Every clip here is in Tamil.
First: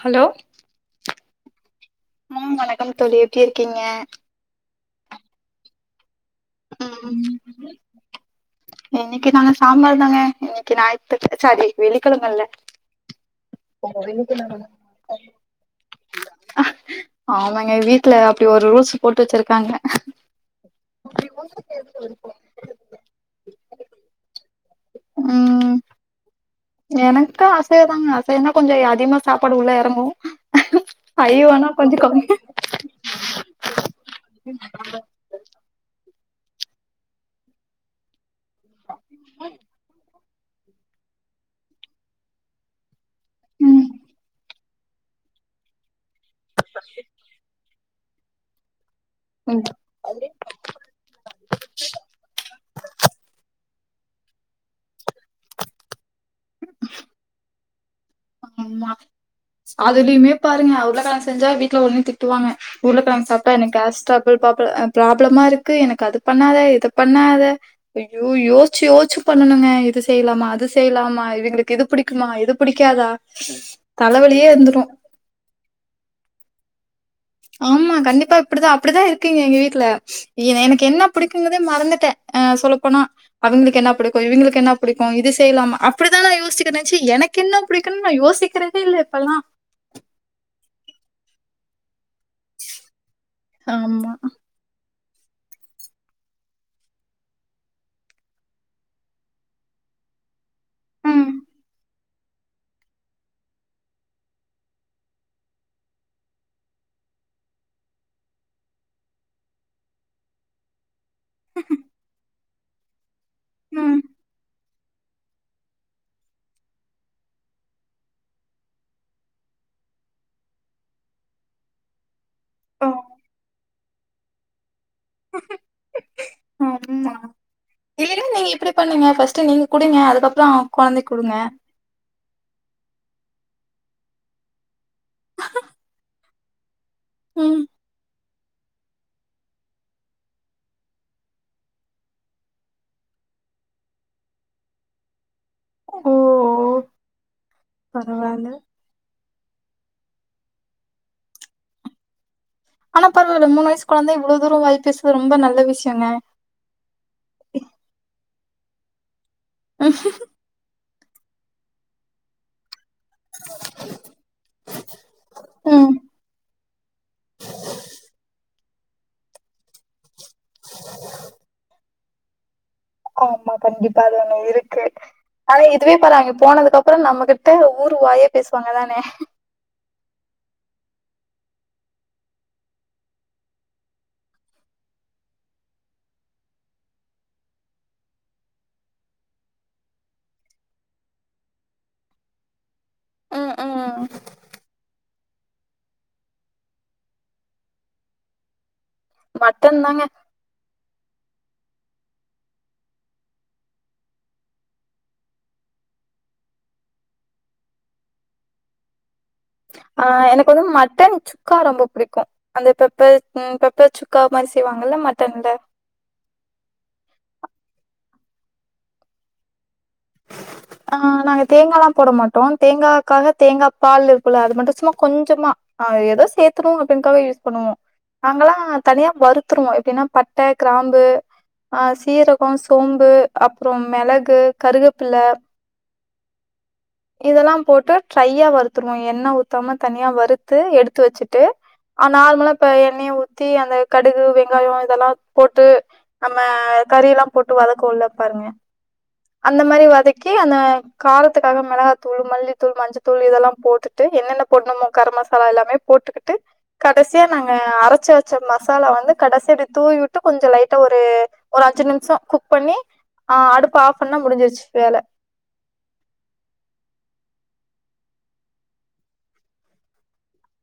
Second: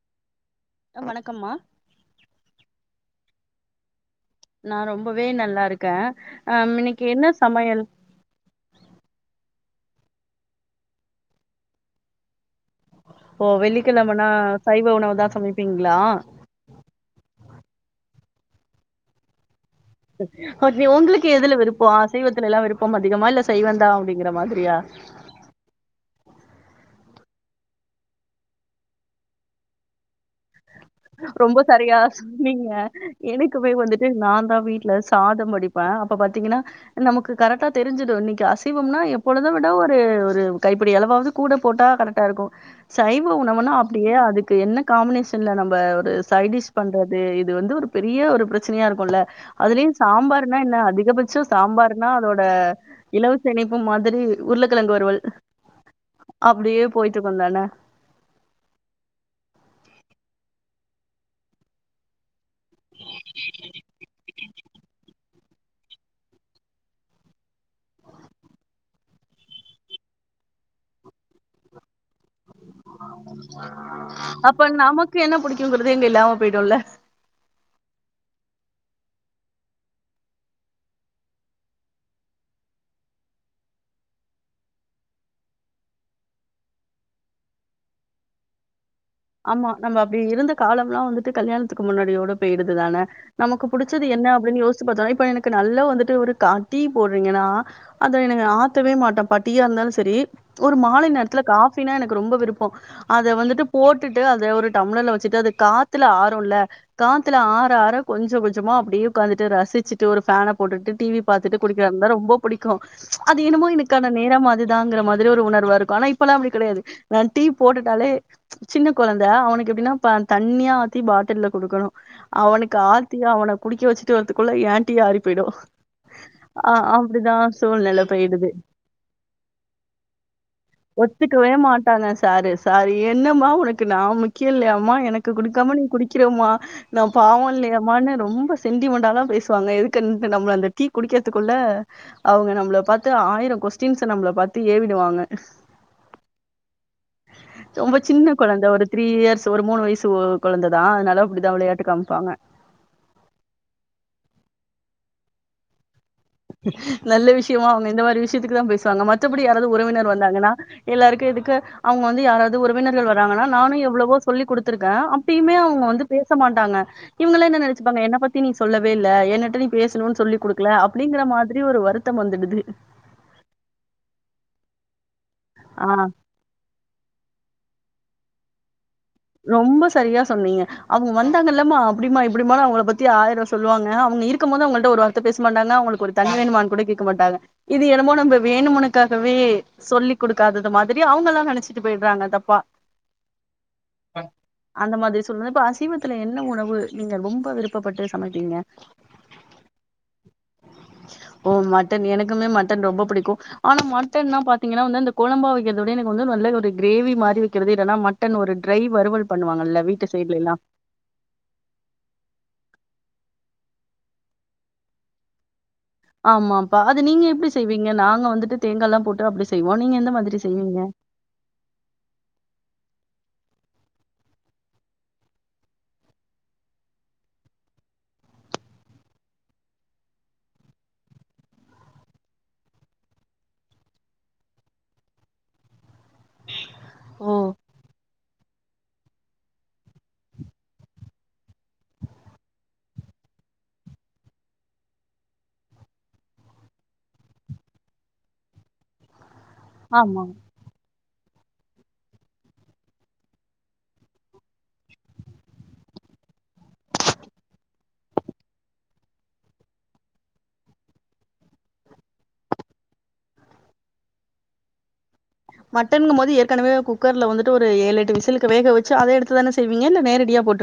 ஹலோ ஆ வணக்கம்மா ம் வணக்கம் தோழி எப்டி இருக்கீங்க நா ரொம்பவே நல்லா இருக்க ஆம் இன்னைக்கு என்ன சமையல் இன்னிக்கி நாங்க சாம்பார் தாங்க இன்னிக்கி ஞாயித்து சாரி வெள்ளிக்கெழமல ஓ வெள்ளிக்கெழமனா சைவ உணவு தா சமைப்பீங்ளா எங்க வீட்ல அப்டி ஒரு ரூல்ஸ்ஸு போட்டு வெச்சுருக்காங்க ஒசி உங்களுக்கு எதுல விருப்போ அசைவத்துலெல்லா விருப்பம் அதிகமா இல்லஸ் தெய்வந்தா அப்டிங்கற மாதிரியா ம் எனக்கு அசைவோங்க அசைவோன்னா கொஞ்சோ அதிகமா சாப்பாடு உள்ள எறங்கு ரொம்ப சைவனா சரியா கொஞ்சோ கம்மி சொன்னீங்க எனக்குமே வந்துட்டு நாந்தா வீட்ல சாதம் வடிப்ப அப் இப்ப பாத்தீங்கன்னா நமக்கு கரெட்டா தெரிஞ்சுரு இன்னிக்கி அஸ் சிவம்னா எப்பொழுது விட ஒரு இது கைப்புடி அளவாவது கூட போட்டா கரெட்டா இருக்கு சைவ உணவுனா ம் அப்டியே அதுக்கு என்ன காம்பினேஷன்ல நம் நம்ப ஒருஸ் சைடிஷ் பண்றது இது வந்து ஒரு பெரிய ஒரு பிரச்சனையா இருக் குல்ல அதுலயு சாம்பார்னா என்ன அதிகபட்சோ சாம்பார்னா அதோட இலவச இணைப் ப்பு மாதிரி உருளக்கெழங்கு வருவல் அப்டியே போயிட்டு இருக்குந்தான ஆமா அதுலயுமே பாருங்க உருளக்கெழங்கு செஞ்சா வீட்ல ஒடனே திட்டுவாங்க உருளக்கெழங்கு சாப்ட எனக்கு கேஸ் ஸ்ரபுள் பாப்புலர் பிராபுளமா இரு கு எனக்கு அது பண்ணாத இத பண்ணாத ஐயோ யோச்சு யோச்சு பண்ணனுங்க இது செய்யலாமா அது செய்யலாமா இவிங்களுக்கு இது புடிக்குமா இது புடிக்கா அப்ப நமக்கு என்ன புடிக்குங்கிறது இங்க இல்லாம் விடும்ல ஆமா கண்டிப்பா இப்படிதான் அப்படிதான் இருக்குங்க எங்க வீட்டுல எனக்கு என்ன பிடிக்குங்கிறதே மறந்துட்டேன்ஹ சொல்லப்போனா அவங்களுக்கு என்ன பிடிக்கும் இவங்களுக்கு என்ன பிடிக்கும் இது செய்யலாம அப்படிதான் நான் யோசிக்கிறேனுச்சு எனக்கு என்ன பிடிக்கும்னு நான் யோசிக்கிறதே இல்ல இப்பல்லா ஆமா நம்ம அப்படி இருந்த காலம் எல்லாம் வந்துட்டு கல்யாண முன்னாடி ஒன்று போயிடுது தானே நமக்கு புடிச்சது ஆமா என்ன அப்படின்னு யோசிச்சு பார்த்தாலே இப்ப எனக்கு நல்லா வந்துட்டு டீ போடுறீங்கன்னா அதை எனக்கு ஆத்தவே மாட்டோம் டீ யா இருந்தாலும் சரி ஒரு மாலை ம் நேரத்துல காபினா எனக்கு ரொம்ப விருப்பம் அத வந்துட்டு போட்டுட்டு அது ஒரு டம்ளர்ல வச்சுட்டு அது காத்துல ஆரும்ல காத்துல ஆற ஆற கொஞ்சம் கொஞ்சமா அப்படியே உட்காந்துட்டு ரசிச்சுட்டு ஒரு ஃபேனை போட்டுட்டு டிவி பாத்துட்டு குடிக்கந்தான் ரொம்ப பிடிக்கும் இருக்கும் அது என்னமோ ம் எனக்கான நேரம் அது தான்ங்கிற மாதிரி ஒரு உணர்வா இருக்கும் ஆனா இப்பெல்லாம் அப்படி கிடையாது நான் டீ போட்டுட்டாலே சின்ன குழந்தை அவனுக்கு எப்படின்னா தண்ணியா ஆத்தி பாட்டில்ல கொடுக்கணும் அவனுக்கு ஓ ஆத்தி தான் அவனை குடிக்க வச்சுட்டுவரத்துக்குள்ள ஏ ஆமா அப்டிதா சூழ்நில இல்லனா போயிடுது நீங்க இப்படி பண்ணுங்க பர்ஸ்ட் நீங்க குடுங்க அதுக்கப்புறம் குழந்தை குடுங்க சார் சாரா ஏ என்னம்மா உனக்கு நான் முக்கியம் இல்லையம்மா எனக்கு குடுக்காம நீ குடிக்கிறமா நான் பாவம் ம். இல்லையா அம்மான்னு ரொம்ப சென்டிமெண்டாலாம் பேசுவாங்க எதுக்கு நம்மள அந்த டீ குடிக்கிறதுக்குள்ள அவங்க நம்மளை பார்த்து ஆயிரம் கொஸ்டின்ஸ நம்மளை பார்த்து ஏவிடுவாங்க ஓஓஓ ரொம்ப சின்ன குழந்தை ஒரு த்ரீ இயர்ஸ் ஒரு மூணு வயசு குழந்தைதான் அதனால அப்படிதான் விளையாட்டு காமிப்பாங்க ஆனா பரவால மூண வயசு கொழந்த இவ்வளவு தூரம்வாய் பேசுரது ரொம்ப நல்ல விஷயம் நல்ல விஷயமா அவங்க இந்த மாதிரி விஷயம் இதுக்கு தான் பேசுவாங்க மாரி மத்தபடி யாராவது உறவினர் வந்தாங்கன்னா எல்லாருக்கும் இதுக்கு அவங்க வந்து யாராவது ஒரு வீரர்கள் வராங்கன்னா நானும் எவ்வளவோ சொல்லி கொடுத்திருக்கேன் அப்பயுமே அவங்க ம். வந்து பேச மாட்டாங்க இவங்கள நினைச்சப்பாங்க என்ன பத்தி நீ சொல்லவே இல்லை என்னிட்ட நீ பேசணும்னு சொல்லி கொடுக்கல அப்ப அப்படிங்கற மாதிரி ஒரு வருத்தம் வந்துடுது ஆமா கண்டிப்பா அதுல ஒண்ணு இருக்கு ஆனா ஆ இதுவே பாருங்க போனதுக்கு அப்புறம் நம்மகிட்ட ஊர் வாயே பேசுவாங்க அதானே ரொம்ப சரியா சொன்னீங்க அவங்க வந்தாங்க இல்லம்மா அப்படிமா இப்படிமா அவங்கள பத்தி ஆயிரோ சொல்லுவாங்க அவங்க இருக்கு போது அவங்கள்ட ஒரு வார்த்தை பேச மாட்டாங்க அவங்களுக்கு ஒரு தண்ணி வேணுமான்னு கூட கேட்க மாட்டாங்க இது எனனமோ நம்ம வேணுமனுக்காகவே சொல்லி் கொடுக்காதது மாதிரி அவங்க எல்லா நினைச்சிட்டு போயிடுறாங்க தப்பா ம் ம் அந்த மாதிரி சொல்ல இப்ப அசைவத்துல என்ன உணவு நீங்க ரொம்ப விருப்பப்பட்டு சமைப்பீங்க மட்டன் தாங்க ஓ மட்டன் எனக்குமே மட்டன் ரொம்ப புடிக்கு ஆனா மட்டன்ன்னா பாத்தீங்கனா வந்து அந்த கொழம்பா வக்கிறத விட எனக்கு வந்து நல்ல ஒரு கிரேவி மாரி வக்கிறது இல்லனா மட்டன் ஒரு ட்ரை வருவல் ஆ எனக்கு வந்து மட்டன் சுக்கா ரொம்ப புடிக்கு அந்தப்பெப்பர் ம் பெப்பர் சுக்கா மாரி செய்வாங்கல்ல மட்டன்ல ஆமாப்பா அது நீங்க எப்டி செய்வீங்க நாங்க வந்துட்டு தேங்காலா போட்டு அப்டி செய்வோ நீங்க எந்த மாதிரி செய்வீங்க ஆ நாங்க தேங்காலா போட மாட்டோ தேங்காக்காக தேங்காபால் இருக்கும்ல்ல அது மட்டு சும்மா கொஞ்சமா ஆ ஏதோ சேர்த்தணு அப்டினுகாக யூஸ் பண்ணுவோ நாங்கெலா தனியா வருத்ருவோ எப்டினா பட்ட கிராம்பு அ சீரகோ சோம்பு அப்றம் மெளகு கருகப்பில்ல ஓ இதெல்லா போட்டா ட்ரையா வரு ஊத்ருவோ எண்ண ஊத்தாம தனியா வறுத்து எடுத்து வச்சுட்டு ஆ நார்மலா இப்ப எண்ணெய ஊத்தி அந்த கடுகு வெங்காயோ இதெலா போட்டு நம்ம கறிலா போட்டு வதக்குவோல்ல பாருங்க அந்த மாரி ஆமா வதக்கி அந்த கார ரத்துக்காக மெளகாத்தூள் மல்லித்தூள் மஞ்சத்தூள் இதெலா போட்டுட்டு என்னென்ன போட்ணுமோ கர மசாலா எல்லாமே போட்டுக்கிட்டு கடசியா நாங்க அரச்சு வச்ச மசாலா வந்து கடசி ப்டி தூவிவிட்டு கொஞ்சோ லைட்டா ஒரு அஞ்சு நிமிஷோ குக் பண்ணி ஆ அடுப்ப ஆஃப் பண்ணா முடிஞ்சிருச்சு வேல மட்டனுங்போது ஏற்கனவே குக்கர்ல வந்துட்டு ஒரு ஏழு எட்டு விசிலுக்கு வேக வச்சு அத எடுத்துதானே செய்வீங்க இல்ல நேரடியா போட்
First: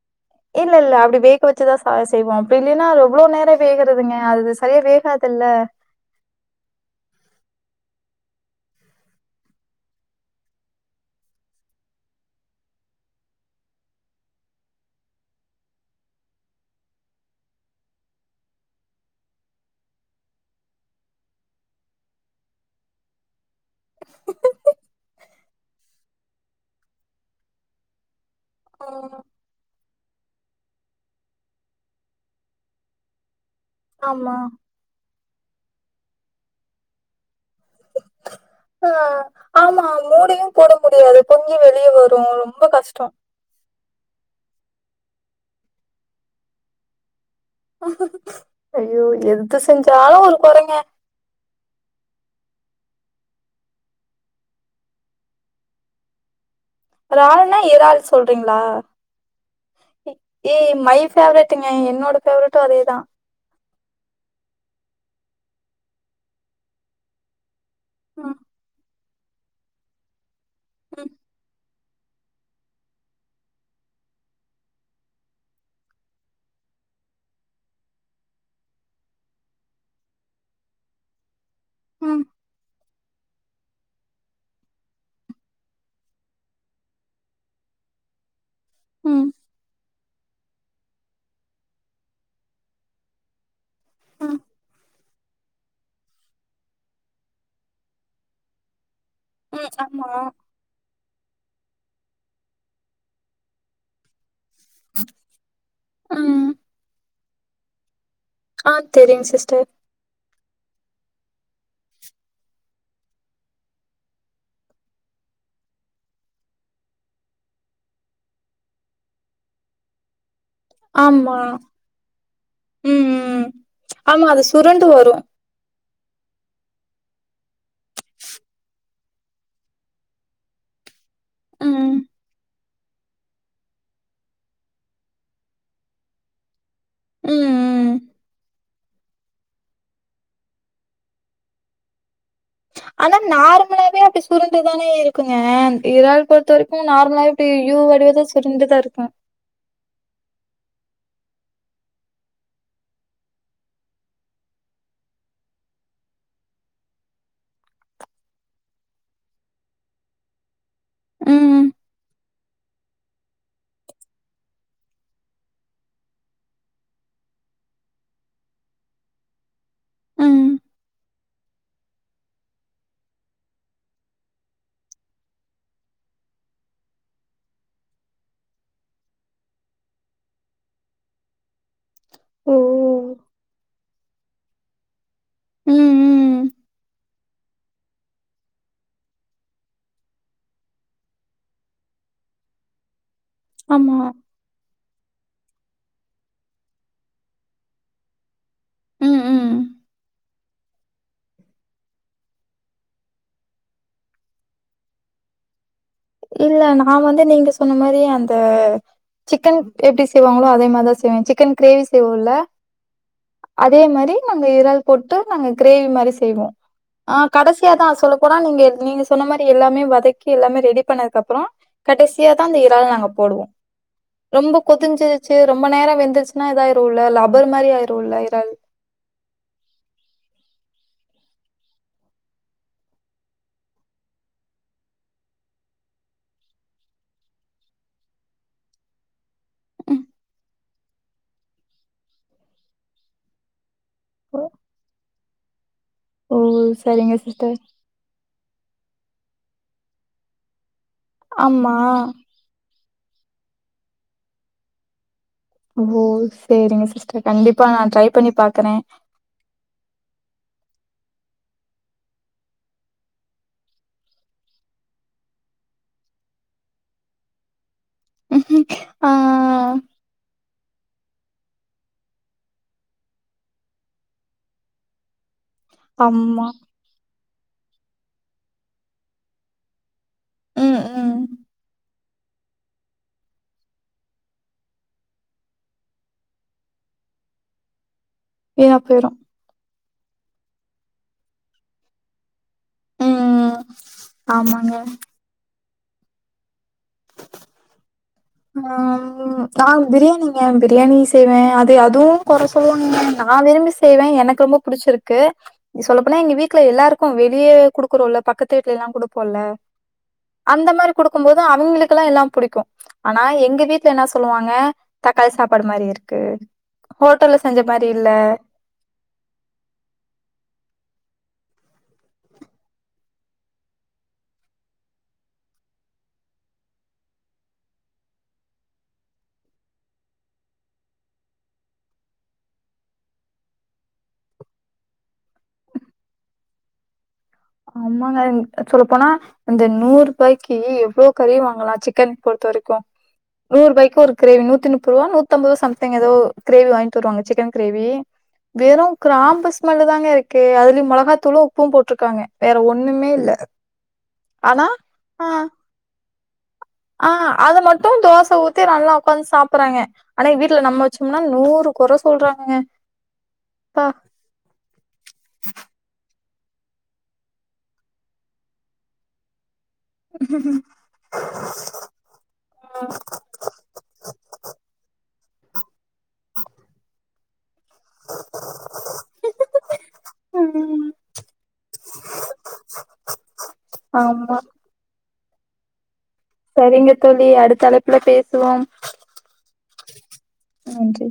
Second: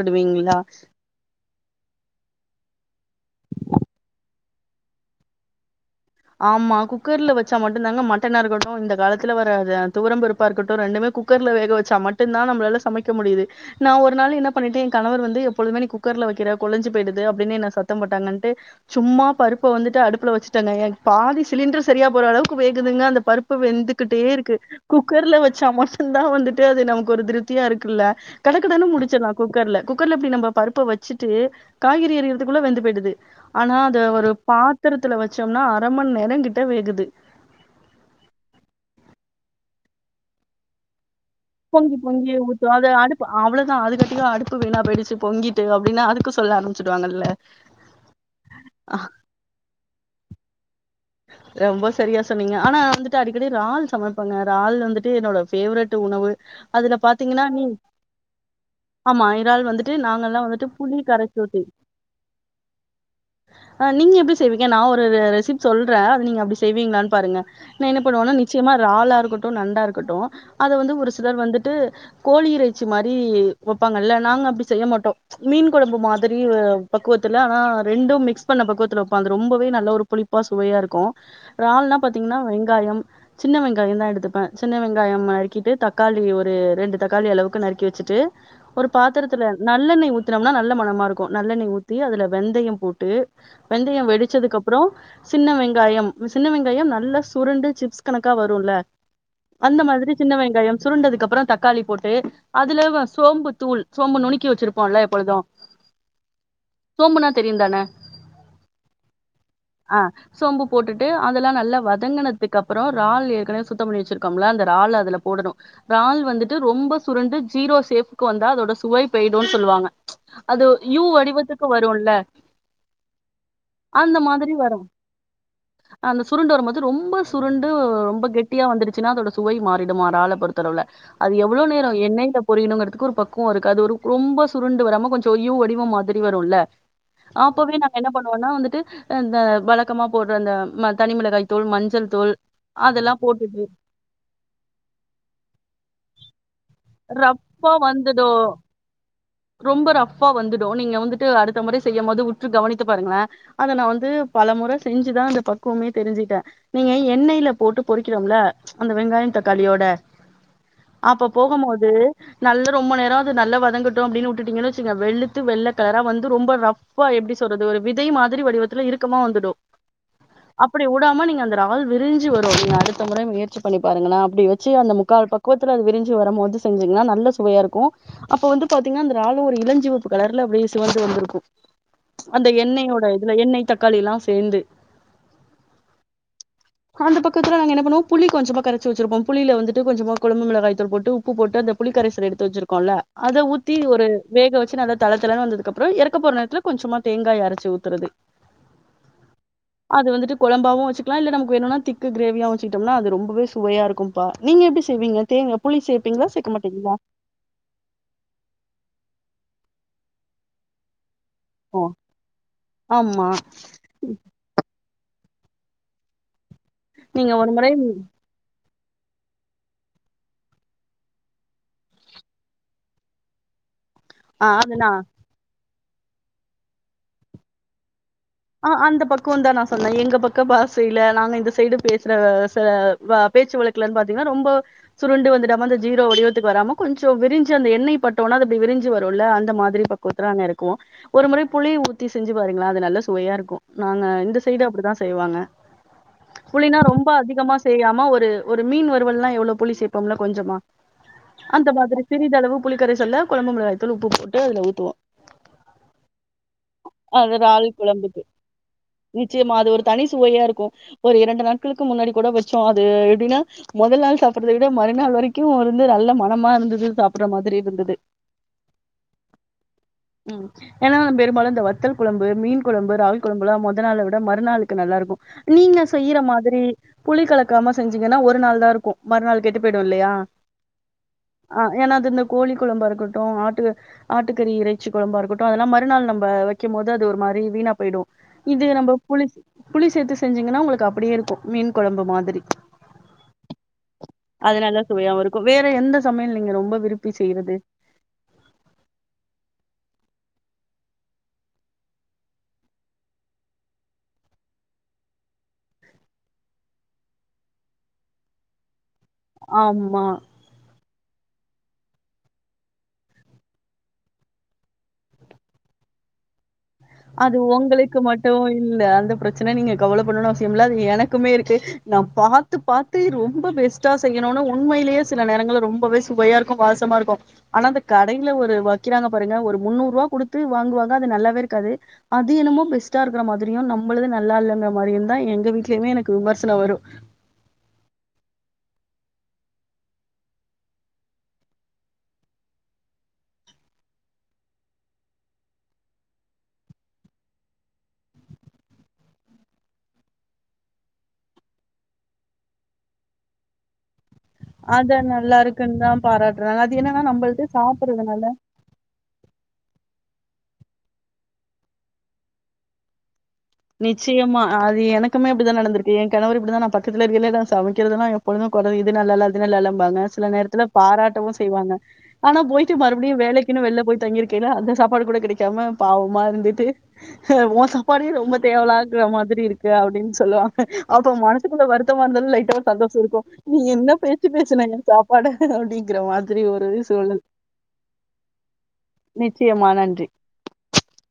இல்லல்ல அப்டி வேக வச்சுதா செய்வோ அப்டில்லினா எவ்ளோ நேரோ வேகுறதுங்க அது அதே வேகாதுல்ல ஆமா குக்கர்ல வச்சா மட்டுதாங்க மட்டனா இருக்கட்டு இந்த காலத்துல வர துவரம்பருப்பா இருக்கட்டு ரெண்டுமே குக்கர்ல வேக வச்சா மட்டும்தா நம்பளால சமைக்க முடியுது நா ஒரு நாள் என்ன பண்ணிட்டே என் கணவர் வந்து எப்பொழுதுமே நீ குக்கர்ல வக்கிற கொழஞ்சு போயிடுது அப்டின் என்ன சத்தம் போட்டாங்கன்ட்டு சும்மா பருப்ப வந்துட்டு அடுப்புல வச்சுட்டேங்க எ பாதி சிலிண்ட்ரு சரியா போற அளவுக்கு வேகுதுங்க அந்த பருப் ப்பு வெந்துகிட்டேருக்கு குக் குக்கர்ல வச்சா மட்டுந்தா வந்துட்டு அது நமக்கு ஒரு திருப்தியாருக்குல்ல கடகடனு முடிச்சுடலா குக்கர்ல குக்கர்ல அப்டி நம்ப பருப்ப வச்சுட்டு காய்கறி அறியிறதுக்குள்ள வெந்து பேயி்டுது ஆனா அத ஒரு ஆமா பாத்தரத்துல வச்சோம்னா அர மண் நேரம் கிட்ட வேகுது ஆ ஆமா மூடியு போட முடியாது வெளிய பொங்கி வரு பொங்கி ரொம்ப ஊத்து அத கஷ்டோ அடுப்பு அவ்ளதா அதுக அடுப்பு வீணா பேயிடுச்சி பொங்கிட்டு அப்டினா அதுக்கு சொல்ல ஆரம்புச்சிடுவாங்கல்ல ஐயோ எதுத செஞ்சாலு ஒரு கொறெங்க ரெம்ப சரியா சொன்னீங்க ஆனா வந்துட்டு அடிக்கடி றால் சமைப்பங்க றால் வந்துட்டு என்னோட ஃபேவரட் உணவு அதுல பாத்தீங்கன்னா இறால்னா நீ இறால் சொல்றீங்ளா ஆமா இறால் வந்துட்டு நாங்கலாம் ஏ வந்துட்டு மை புளி கரைச்சு ஊத்தி ஃபேவரட்டுங்க என்னோட ஃபேவரட்டு அதேதா நீங்க எப்டி செய்வீங்க நா ஒரு ரெசிபி சொல்றே அது நீங்க அப்டி செய்வீங்ளான் பாருங்க என்ன பண்ணுவேனா ம், நிச்சயமா ராலா இருக்கட்டு நண்டாருக்கட்டு அத வந்து ம், ஒரு சிலர் வந்துட்டு கோழி இறைச்சி மாரி வப்பாங்கல்ல நாங்க அப்டி செய்ய மாட்டோ மீன் கொழம்பு மாதிரி பக்குவத்துல ஆ ரெண்டு மிக்ஸ் பண்ண பக்குவத்துல வப்போ அது ரொம்பவே நல்ல ஒரு புளிப் பா சுவையா இருக்கு றால்னா ம், பாத்தீங்னா வெங்காயோ சின்ன வெங்காயந்தா எடுத்துப்பே சின்ன வெங்காயம் நறுக்கிட்டு தக்காளி ஒரு ரெண்டு தக்காளி அளவுக்கு நறுக்கி வச்சுட்டு ஒரு ம், பாத்துரத்துல நல்லெண்ணை ஊத்தினம்னா நல்ல மனமா இருக்கோ நல்லெண்ணெய் ஊத்தி அதுல வெந்தயம் போட்டு வெந்தய ம், வெடிச்சதுக்கப்ரோ சின்ன வெங்காயம் சின்ன வெங்காயம் நல்ல சுரண்டு சிப்ஸ் கணக்கா வருல்ல ம். அந்த ஆமா. மாதிரி சின்ன வெங்காயம் சுருண்டதுக்கப்ரோ தக்காளி போட்டு அதுல வ சோம்பு தூள் சோம்பு நுனுக் கி வச்சிருப்போல எப்பொழுதோ ம். சோம்புநா தெரியுந்தான ஆ தெரியு சிஸ்டர் ஆ சோம்பு போட்டுட்டு அதெல்லா நல்லா வதங்குனதுக்கப்றோ இறால் ஏற்கனவே சுத்தம் பண்ணி வச்சிருக்கோம்ல அந்த இறால அதுல போடனு இறால் வந்துட்டு ரொம்ப சுருண்டு ஜீரோ சேபுக்கு வந்தா அதோட சுவை போயிடுனு சொல்லுவாங்க அது ஒ யூ ஆமா. வடிவத்துக்கு வறோல்ல அந்த மாதிரி வரு ண்டு வரு அந்த சுருண்டு வரும்போது ரொம்ப சுருண் து ரொம்ப கெட்டியா வந் சினா அதோட சுவை மாறிடுமா இறால பொறுத்தளவுல அது எவ்வளோ நேர ம், எண்ணெய்ல பொரியுனு க்கு ஒரு பக்குவோ இருக்கு அது ஒரு ரொம்ப சுருண்டுவராம கொஞ்ச யூ வடிவம் மாதிரி வரு இல்ல ம், அ அப்பவே நாங்க ம். என்ன பண்ணுவோனா வந்துட்டு அந்த வழக்கமா போட்ற அந்த ம தனிமிளகாய் தூல் மஞ்சள் தூல் ஆனா நார்மலாவே அப்டி சுருண்டுதானே இருக்குங்க இரால் பொறுத்தவரைக்கு நார்மலாவே அப்டி ரஃப்பா யூ வடிவத்ல வந்துடு சுருண்டுதா இருக்கு ரொம்ப ரஃப்பா வந்துடு நீங்க வந்துட்டு அடுத்த முறை செய்யும் போது உற்று கவனித்து பாருங்களே அத நா வந்து பல மொற செஞ்சுதா இந்த பக்குவமே தெரிஞ்சுட்டே நீங்க எண்ணெயில போட்டு பொறிக்கிறோம்ல அந்த வெங்காய தக்காளியோட அப்ப போகம் ம், போது நல்ல ரொம்ப நேரோ அது நல்லா வதங்கட்டோ அப்டினு உட்டுடிங்கனு வச்சிக்க வெலுத்து வெள்ள கலரா வந்து ரொம்ப ரஃபா எப்டி சொல்றது ஒரு விதை மாதிரி வடிவத்துல இருக் க்கமா வந்துடோ ம். அப்டி உடா மா நீங்க அந்த றாள் விரி்ஞ்சி வரும் நீங்க அடுத்த முற முயற்சி பண்ணி பாருங்கங்களா அப்டி வச்சி அந்த முக்கால் பக்குவத்துல அது விரி்ஞ்சி வரம்மோது செஞ்சீங்கினா நல்ல சுவையா இருக்கோ அப்ப வந்து பாத்தீங்கனா அந்த றாளும் ஒரு இளஞ்சிவப்பு கலர்ல அப்டே சிவந்து வந்துருக்கோ அந்த ஓ! எண்ணெயோட இதுல எண்ணெய் வேல எல்லாம் சேந்து ம் ம் அந்த பக்கத்துல நாங்க என்ன பண்ணுவோ புளி கொஞ்சமா கரைச்சி வச்சிருப்போ புளில வந்துட்டு கொஞ்சமா கொழம்பு மிளகாய்தூள் போட்டு உப்பு போட்டு அந்த புளிக்கரைசல எடுத்து வச்சிருகோல அத ஊத்தி ஆமா. ஒரு வேக வச்சி நல்லா தளதளனு வந்ததுகப்றோ எறக்கபோற நேரத்துல கொஞ்சமா தேங்காய அறச்சி ஊத்தறது ம், ம். அது வந்துட்டு கொழம்பாவு வெச்சிக்கலாம் இல்ல நமக்கு வேணுன்னா திக்கு கிரேவியாவு வச்சிக்கிட்டோம்னா அது ரொம்பவே சுவையா இருக்கும்பா நீங்க எப்டி செய்வீங்க தேங்கல இல்ல நா வந்து நீங்க சொன்ன மாரியே அந்த சிக்கன் எப்டி செய்வாங்களோ அதே மாரிதான் செய்வேன் சிக் கன் ஓ கிரேவி செய்வோல்ல ஆமா அதேமாரி நம்ம இறால் போட்டு நாங்க கிரேவி மாரி செய்வோ ஆ நீங்க ஒரு முறை கடைசியாதா சொல்லபோனா நீங்க எங் நீங்க சொன்ன மாரி எல்லாமே வதக்கி எல்லாமே ரெடி பண்ணதுக்கு அப்புறம் கடைசியா தா அந்த இறால் நாங்க போடுவோ ஆ ரொம்ப அது நா கொதிஞ்சிருச்சி ரொம்ப ரொம்ப நேரம் வெந்துருச்சினா இதாயிருல்ல லப்பர்மாரி ஆயிருல்ல இறால் ஆ அந்த பக்கம்தா நா சொன்ன எங்க பக்க பாஸ் ஸைல நாங்க இந்த சைடு பேசற ச ப பேச்சு வழக்கலன்னு பாத்தீங்கினா ரொம்போ சுருண்டு வந்துடாம அந்த ஜீரோ வடிவத்துக்கு வராம கொஞ்சோ விரி்ஞ்சி அந்த எண்ணெய் பட்ட ஒன்ன அது அப்டி விரி்ஞ்சி வரும் இல்ல அந் த மாதிரி ம். பக்குவத்துல நாங்க எறக் குவோ ஒரு முறை புளி ஊத்தி செஞ்சி பாருங்களா அது நல்லா சுவையா இருக்கும் நாங்க இந்த சைடு அப்டிதா செய்வாங்க ஓ புளினா ரொம்ப சரிங்க அதிகமா சிஸ்டர் செய்யாம ஒரு ஒரு மீன் வருவல்னா எவ்ளோ புளி சேப்போம் இல்ல கொஞ்சமா அந்த ஆமா மாதிரி சிறிதளவு புளி கரைசல்ல கொழம்பு மிளகாய்தூள் உப்பு போட்டு அதுல ஊத்துவோ ஓ செரிங்க சிஸ்டர் கண்டிப்பா நா புல ட்ரை பண்ணி பாக்குறே நிச்சயமா அது ஒரு தனி சுவையா இருக்கு ஒரு இரண்டு நாட்களுக்கு முன்னாடி கூட வச்சோ அது எப்டினா மொதல் நாள் சாபிட்றத விட மறுநாள் வரைக்கு இருந்து நல்ல மனமா இருந்தது சாபட்ற மாதிரி இருந்தது ம் ஆ ம் ஏன்னா பெரும்பாலு இந்த வத்தல் குழம்பு மீன்க் குழம்பு இறால் குழபுல்லா மொத நாள விட மறுநாளுக்குதா நல்லா இருக்கு நீங்க செய்யுற ஆமா மாதிரி புளிகலக் ரொம்ப செஞ்சீங்கனா ஒரு நாள் தா இருக்கு மறுநாள் கெட்டு போயிடுயில்லையா ம், ம். ஆ ஏன்னா அதுன்னுப் கோழி கொழம்பாருக்கட்டு ஆட்டு ஆட்டுக்கறி இறைச்சி கொழம்பாருக்கட்டு அதுலா மறுநாள் நம்ப வக்கும் போது அது ஒரு மாரி வீனா போயிடு இது வீணா நம்ம போயிரும். புளி புளி சேத்து செஞ்ஞீங்கனா உங்களுக் அப்டியே இருக்கு மீன் கொழம்பு மாதிரி உம் உம் அது ஆமாங்க நல்லா சுவையாவும் இருக்கும். வேற எந்த சமயல் நீங்க ரொம்ப விரும்பி செய்றது ஹம் நா பிரியாணிங்க பிரியாணி செய்வே அது அதுவு கொற சொல்வாங்க நா விரும்பி செய்வே எனக்கு ரொம்ப புடிசிருக்கு சொல்ல போனா எங்க வீட்ல எல்லாருக்கு வெளிய கொடுகுறோல பக்கத்து வீட்ல எல்லா குடு போல ஆமா. அந்த மாரி குடுக் க்கும் போது அவுங்களுக்லா எல்லா புடிக்கு ஆனா எங்க வீட்ல என்ன சொல்வாங்க தக்காளி சாப்பாடு மாரி இருக்கு ஹோட்டல்ல அது செஞ்ச மாரி ஒங்களுக்கு இல்ல. மட்டு இல்ல அந்த பிரசனை நீங்க கவல படனுன்னு அவசியம் இல்ல அது எனக்கு மே இருக்கு நா பாத்து-பாத்து ரொம்ப பெஸ்டா செய்யணுனு உண்மைலே சில நேரங்கள ரொம்பவே சுவையா இருக்கு வாசமா இருக்கு ஆனா அந்த கடயில ஒரு வக்குறாங்க பாருங்க ஒரு முன்னூறு ரூபா குடுத்து வாங்குவாங்க அது நல்லாவே இருக்காது அது என்னமோ பெஸ்டா இருக்குற மாதிரியு நம்மளது நல்லா இல்லங்கிற மாரியு தா எங்க வீட்லயுமே எனக்கு விமர்சனம் வரு ஆமாங்க சொல்லபோனா இந்த நூறு ரூபாய்கு எவ்ளோ கறி வாங்கலா சிக்கன் பொறுத்த வரைக்கு நூறு ரூபாய்கு ஒரு கிரேவி நூத்தி முப்பது ரூபா நூத்தி அம்பது ரூபா சம்திங் ஏதோ கிரேவி வாங்கிட்டு வருவாங்க சிக்கன் கிரேவி வெறு கிராம்பு ஸ்மெலு தாங்க இருக்கு அதுலயு மொளகாதூளு உப்பு போட்ருக்காங்க வேற ஒன்னுமே இல்ல ஆனா அத ஆ நல்லா இருக்குனு தா பாராட்றாங்க அது என்னா ஆ நம்மளுது சாப்பறதுனால சாப்புறாங்க ஆனா வீட்ல நம்ம வசோம்னா நூறு கொற சொல்றாங்க நிச்சயமா அது எனக்குமே அப்டிதா நடந்திருக்கு கணவர் இப்டிதா நா பக்கதில சமக்கிறது எப்பொழுது கொற இது நல்லால அது நல்லால ங்க சில நேரத்ல பாராட்டவு செய்வாங்க ஆனா போயிட்டு மறுபடியு வேலைக்குனு வெளில போய் தங்கி இருக்கேனா அந்த சாப்பாடு கூட கெடை சமா பாவமா இருந்துட்டு [unintelligible] சாப்பாடு ரொம்ப தேவலாக மாரி இருகு அப்டினு சொலுவாங்க அப்ப மனசுகுல வருதமருந்தாலு லைடா ஒரு சந்தோஷ இருகு நீ என பேச்சு ஆமா பேசுன சாப்ட் பட அப்டிங்கிறமாரி செரிங்க தோழி அடுத்த அளப்புல பேசுவோ நிச்சயமா நன்றி நன்றி